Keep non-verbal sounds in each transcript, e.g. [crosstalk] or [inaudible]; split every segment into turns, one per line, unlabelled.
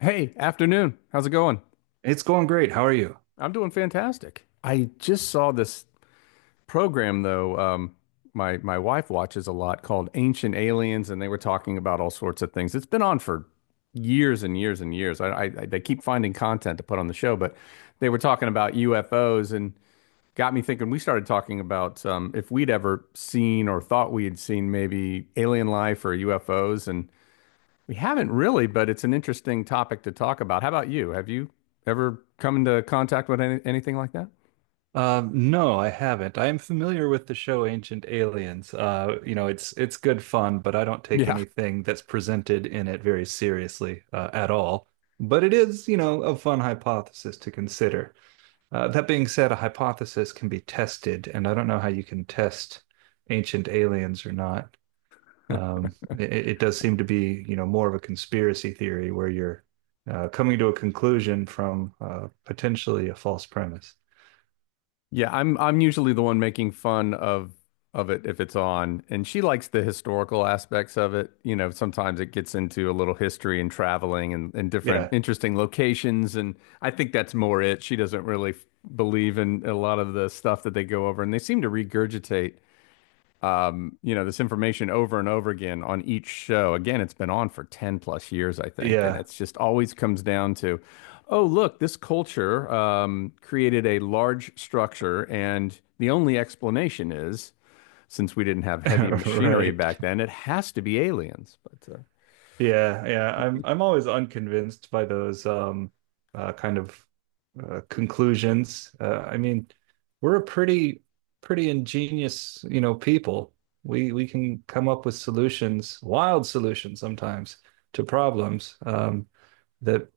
Hey, afternoon. How's it going?
It's going great. How are you?
I'm doing fantastic. I just saw this program though, my wife watches a lot called Ancient Aliens, and they were talking about all sorts of things. It's been on for years and years and years. I they keep finding content to put on the show, but they were talking about UFOs and got me thinking. We started talking about if we'd ever seen or thought we had seen maybe alien life or UFOs, and we haven't really, but it's an interesting topic to talk about. How about you? Have you ever come into contact with anything like that?
No, I haven't. I am familiar with the show Ancient Aliens. It's good fun, but I don't take
Yeah.
anything that's presented in it very seriously at all. But it is, you know, a fun hypothesis to consider. That being said, a hypothesis can be tested, and I don't know how you can test Ancient Aliens or not. It does seem to be, you know, more of a conspiracy theory where you're coming to a conclusion from potentially a false premise.
Yeah, I'm usually the one making fun of it if it's on. And she likes the historical aspects of it. You know, sometimes it gets into a little history and traveling and different
Yeah.
interesting locations. And I think that's more it. She doesn't really believe in a lot of the stuff that they go over, and they seem to regurgitate you know, this information over and over again on each show. Again, it's been on for 10 plus years, I think. And
Yeah.
it's just always comes down to, oh, look, this culture created a large structure. And the only explanation is, since we didn't have heavy
[laughs]
machinery
Right.
back then, it has to be aliens. But
Yeah. Yeah. I'm always unconvinced by those kind of conclusions. I mean, we're a pretty ingenious, you know, people. We can come up with solutions, wild solutions sometimes to problems that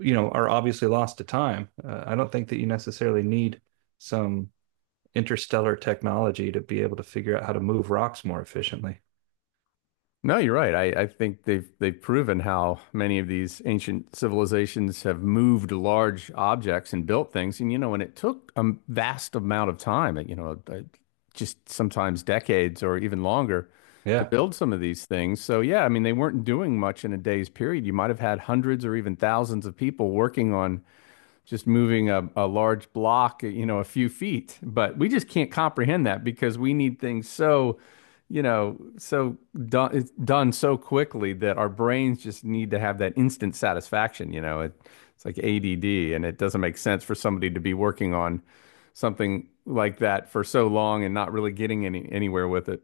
you know are obviously lost to time. I don't think that you necessarily need some interstellar technology to be able to figure out how to move rocks more efficiently.
No, you're right. I think they've proven how many of these ancient civilizations have moved large objects and built things. And you know, and it took a vast amount of time, just sometimes decades or even longer to
Yeah.
build some of these things. So yeah, I mean, they weren't doing much in a day's period. You might have had hundreds or even thousands of people working on just moving a large block, you know, a few feet. But we just can't comprehend that because we need things so, you know, so done, it's done so quickly that our brains just need to have that instant satisfaction. You know, it, it's like ADD, and it doesn't make sense for somebody to be working on something like that for so long and not really getting anywhere with it.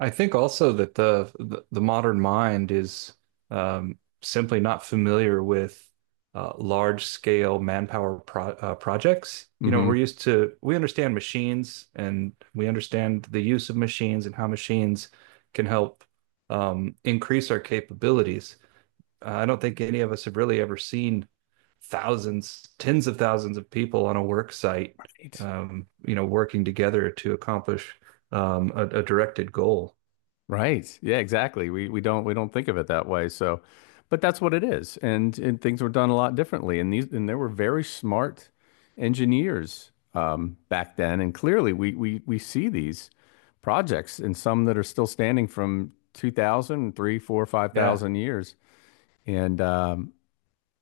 I think also that the modern mind is simply not familiar with large scale manpower projects. You know,
Hmm.
we're used to we understand machines and we understand the use of machines and how machines can help increase our capabilities. I don't think any of us have really ever seen thousands, tens of thousands of people on a work site,
Right.
you know, working together to accomplish a directed goal.
Right. Yeah, exactly. We don't we don't think of it that way. So, but that's what it is. And things were done a lot differently. And these and there were very smart engineers back then. And clearly we see these projects and some that are still standing from 2,000, 3, 4, five
Yeah.
thousand years. And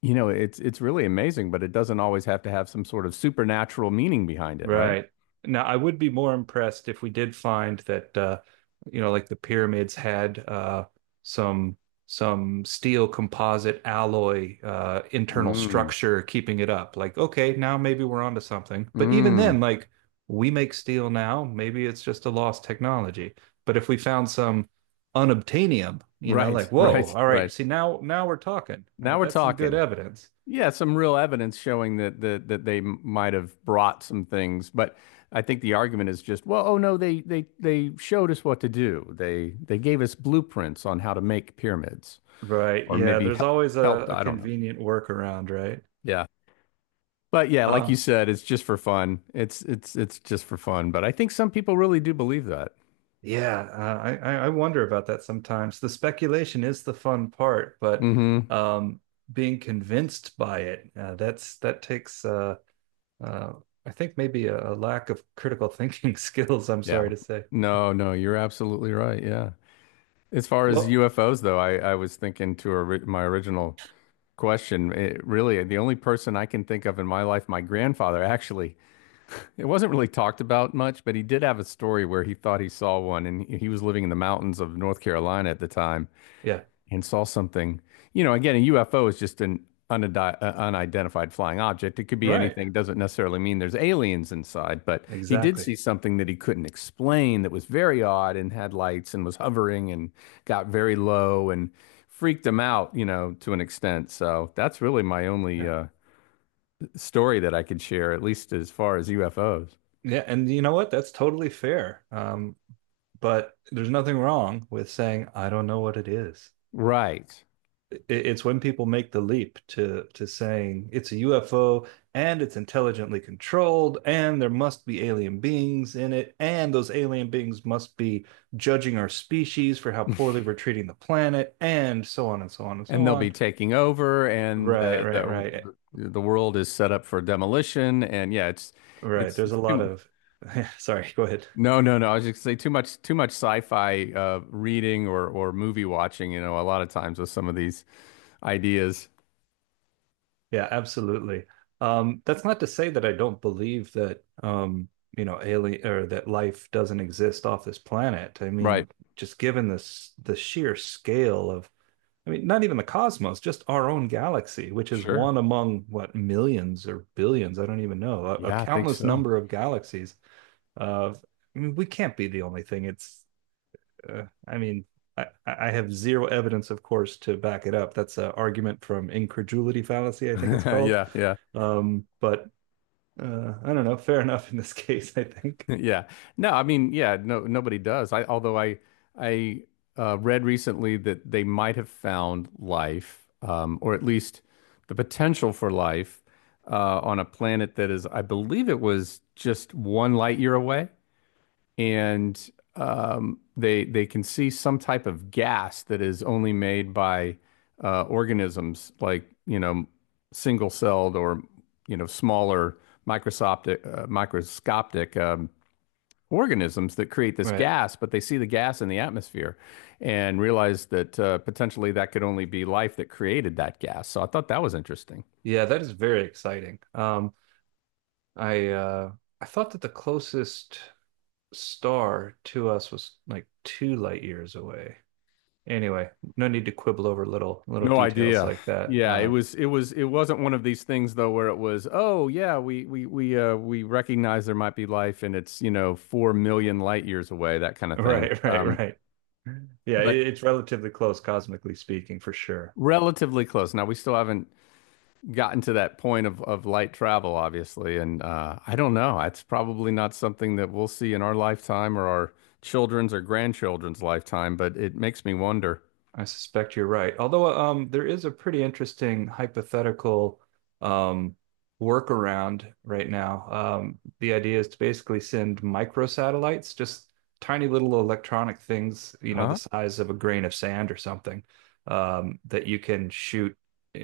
you know, it's really amazing, but it doesn't always have to have some sort of supernatural meaning behind it, right?
Right. Now, I would be more impressed if we did find that you know like the pyramids had some steel composite alloy internal
Mm,
structure keeping it up. Like, okay, now maybe we're onto something. But even
mm.
then, like we make steel now, maybe it's just a lost technology. But if we found some unobtainium, you know,
Right,
like,
[laughs] right,
whoa, all right,
right.
see now we're talking,
Now
right?
we're
That's some good
talking.
evidence.
Yeah, some real evidence showing that that they might have brought some things, but I think the argument is just, well, oh no, they they showed us what to do. They gave us blueprints on how to make pyramids,
Right.
or
Yeah,
maybe
there's always
helped.
a
I don't know.
convenient workaround, right?
Yeah, but yeah, like you
Um,
said, it's just for fun. It's it's just for fun. But I think some people really do believe that.
Yeah, I I wonder about that sometimes. The speculation is the fun part, but
Hmm.
um, being convinced by it that's that takes uh, I think maybe a lack of critical thinking [laughs] skills. I'm
Yeah.
sorry to say.
No, no, you're absolutely right. Yeah. As far as
Well,
UFOs, though, I was thinking to my original question. It, really, the only person I can think of in my life, my grandfather, actually, it wasn't really talked about much, but he did have a story where he thought he saw one, and he was living in the mountains of North Carolina at the time,
yeah,
and saw something. You know, again, a UFO is just an unidentified flying object. It could be
right,
anything. Doesn't necessarily mean there's aliens inside, but he did
exactly.
see something that he couldn't explain that was very odd and had lights and was hovering and got very low and freaked him out, you know, to an extent. So that's really my only
Yeah,
story that I could share, at least as far as UFOs.
yeah, and you know what? That's totally fair. But there's nothing wrong with saying I don't know what it is.
Right.
It's when people make the leap to saying it's a UFO and it's intelligently controlled and there must be alien beings in it and those alien beings must be judging our species for how poorly we're treating the planet and so on and so on and
And
so
they'll be
on.
taking over, and
Right,
uh,
right, right.
the world is set up for demolition. And yeah, it's
Right.
it's
There's a
it's
lot
too
of [laughs] sorry, go ahead.
no no no. I was just gonna say too much sci-fi reading or movie watching. You know, a lot of times with some of these ideas.
Yeah, absolutely. That's not to say that I don't believe that you know, alien or that life doesn't exist off this planet. I
Right.
mean, just given this the sheer scale of, I mean, not even the cosmos, just our own galaxy, which is
Sure.
one among what millions or billions, I don't even know, a
Yeah, I think
countless
so.
number of galaxies. Uh, I mean, we can't be the only thing. It's I mean, I have zero evidence, of course, to back it up. That's an argument from incredulity fallacy, I think it's
[laughs]
called.
Yeah, yeah.
But I don't know. Fair [laughs] enough in this case, I
[laughs]
think.
Yeah. No, I mean, yeah, no, nobody does. I read recently that they might have found life, or at least the potential for life, on a planet that is, I believe it was just one light year away, and they can see some type of gas that is only made by organisms like, you know, single-celled or, you know, smaller microscopic. Organisms that create this
Right.
gas, but they see the gas in the atmosphere and realize that potentially that could only be life that created that gas. So I thought that was interesting.
Yeah, that is very exciting. I uh, I thought that the closest star to us was like 2 light years away. Anyway, no need to quibble over little
No
details
idea.
like that.
Yeah, it was it was it wasn't one of these things though where it was, oh yeah, we recognize there might be life and it's, you know, 4 million light years away, that kind
[laughs]
of thing.
Right, right, right. Yeah,
But
it, it's relatively close cosmically speaking, for sure.
relatively close. Now we still haven't gotten to that point of light travel, obviously. And I don't know. It's probably not something that we'll see in our lifetime or our children's or grandchildren's lifetime, but it makes me wonder.
I suspect you're right. Although there is a pretty interesting hypothetical um, workaround right now. The idea is to basically send microsatellites, just tiny little electronic things, you know, the
Huh?
size of a grain of sand or something, that you can shoot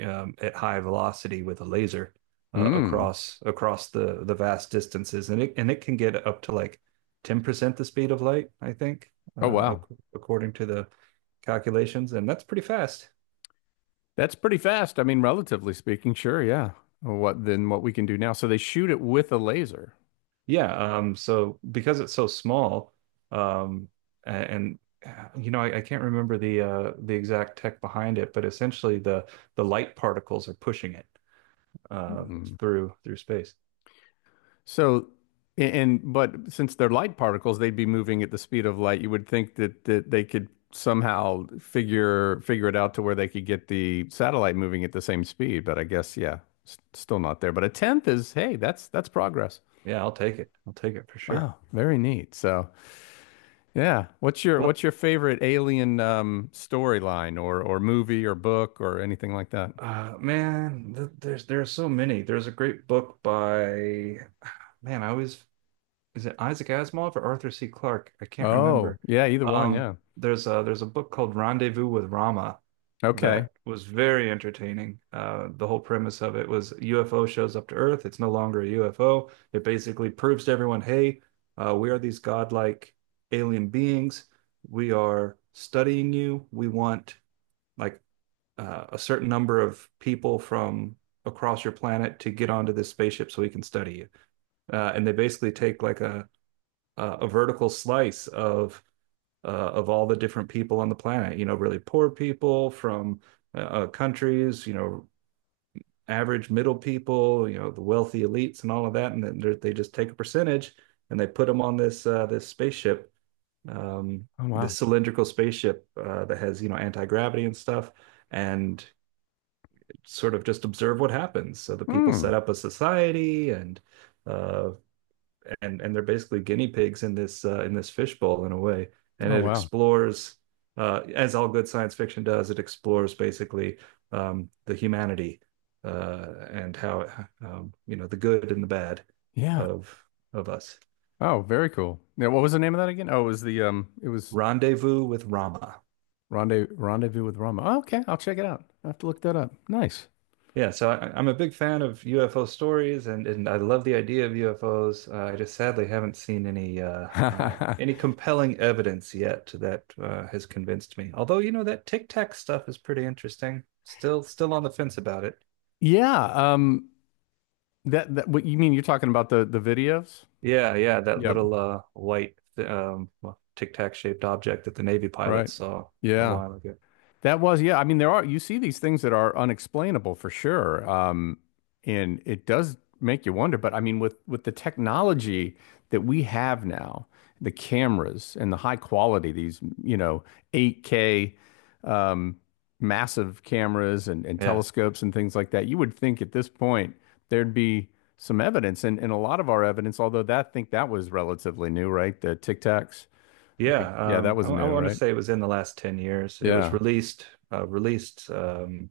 at high velocity with a laser
Hmm.
across the vast distances, and it can get up to like 10% the speed of light, I think,
Oh, wow.
according to the calculations, and that's pretty fast.
That's pretty fast. I mean, relatively speaking, sure. Yeah. What then what we can do now. So they shoot it with a laser.
Yeah. So because it's so small, um, and you know, I can't remember the exact tech behind it, but essentially the light particles are pushing it uh,
Hmm.
through space.
So, and but since they're light particles, they'd be moving at the speed of light. You would think that they could somehow figure it out to where they could get the satellite moving at the same speed. But I guess, yeah, s still not there. But a tenth is, hey, that's progress.
Yeah, I'll take it. I'll take it for sure.
Wow, very neat. So, yeah,
Well,
what's your favorite alien storyline or movie or book or anything like that?
man, th there's so many. There's a great book by man. I always is it Isaac Asimov or Arthur C. Clarke? I can't
Oh,
remember.
yeah, either one.
Um,
Yeah.
there's a book called Rendezvous with Rama
Okay.
that was very entertaining. The whole premise of it was UFO shows up to Earth. It's no longer a UFO. It basically proves to everyone, hey, we are these godlike alien beings. We are studying you. We want like a certain number of people from across your planet to get onto this spaceship so we can study you. And they basically take like a vertical slice uh, of all the different people on the planet. You know, really poor people from countries. You know, average middle people. You know, the wealthy elites and all of that. And then they just take a percentage and they put them on this spaceship, um,
Oh wow.
this cylindrical spaceship that has you know anti-gravity and stuff. And sort of just observe what happens. So the people
Hmm.
set up a society uh, and and they're basically guinea pigs in this fishbowl in a way. And
Oh
it
wow.
explores, as all good science fiction does, it explores basically the humanity and how you know the good and the bad
Yeah.
of of us.
Oh, very cool. Yeah, what was the name of that again? Oh, it was the it was
Rendezvous with Rama.
rendez Rendezvous with Rama. Oh, okay, I'll check it out. I have to look that up. Nice.
Yeah, so I'm a big fan of UFO stories, and I love the idea of UFOs. I just sadly haven't seen any
[laughs]
compelling evidence yet that has convinced me. Although, you know, that Tic Tac stuff is pretty interesting. Still on the fence about it.
Yeah. Um. That that what you mean? You're talking about the videos?
Yeah, yeah, that
Yep.
little white Tic Tac shaped object that the Navy
Right.
pilots saw a
Yeah.
while ago.
That was, yeah. I mean, there are, you see these things that are unexplainable for sure. And it does make you wonder, but I mean, with the technology that we have now, the cameras and the high quality, these, you know, 8K um, massive cameras and
Yeah.
telescopes and things like that, you would think at this point there'd be some evidence and a lot of our evidence, although that I think that was relatively new, right? The Tic Tacs. I think,
Yeah,
yeah, that was
I
new,
want to
right?
say it was in the last 10 years. It was
Yeah.
released,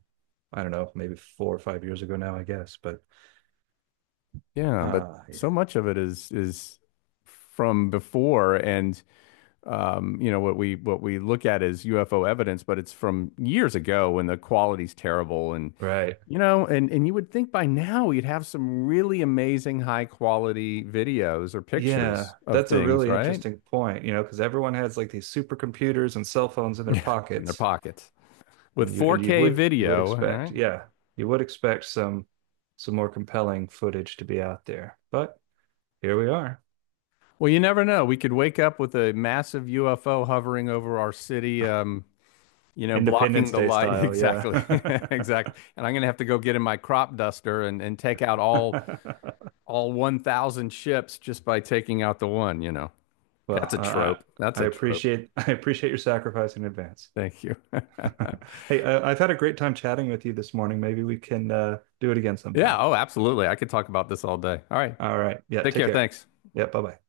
I don't know, maybe 4 or 5 years ago now, I guess. But
Yeah, but so
yeah,
much of it is from before, and you know what we look at is UFO evidence, but it's from years ago when the quality's terrible, and
right.
you know, and you would think by now you'd have some really amazing high quality videos or
Yeah,
pictures of
that's a
things,
really
right?
interesting
[laughs]
point, you know, because everyone has like these supercomputers and cell phones in their
Yeah, in their
pockets,
pockets with
and you
4K
would
video,
expect,
right?
yeah, you would expect some more compelling footage to be out there. But here we are,
Well, you never know. We could wake up with a massive UFO hovering over our city, you know, blocking
Independence
the
Day
light.
style, yeah.
Exactly. [laughs] Exactly. And I'm going to have to go get in my crop duster and take out
[laughs]
all 1,000 ships just by taking out the one, you know. That's
Well,
a trope. That's
I
a trope.
appreciate [laughs] I appreciate your sacrifice in advance. [laughs]
Thank you. [laughs]
Hey, I've had a great time chatting with you this morning. Maybe we can do it again
Yeah.
sometime.
Oh, absolutely. I could talk about this all day. All right.
All right. Yeah,
Take
take
care.
care.
Thanks.
Yeah, bye-bye.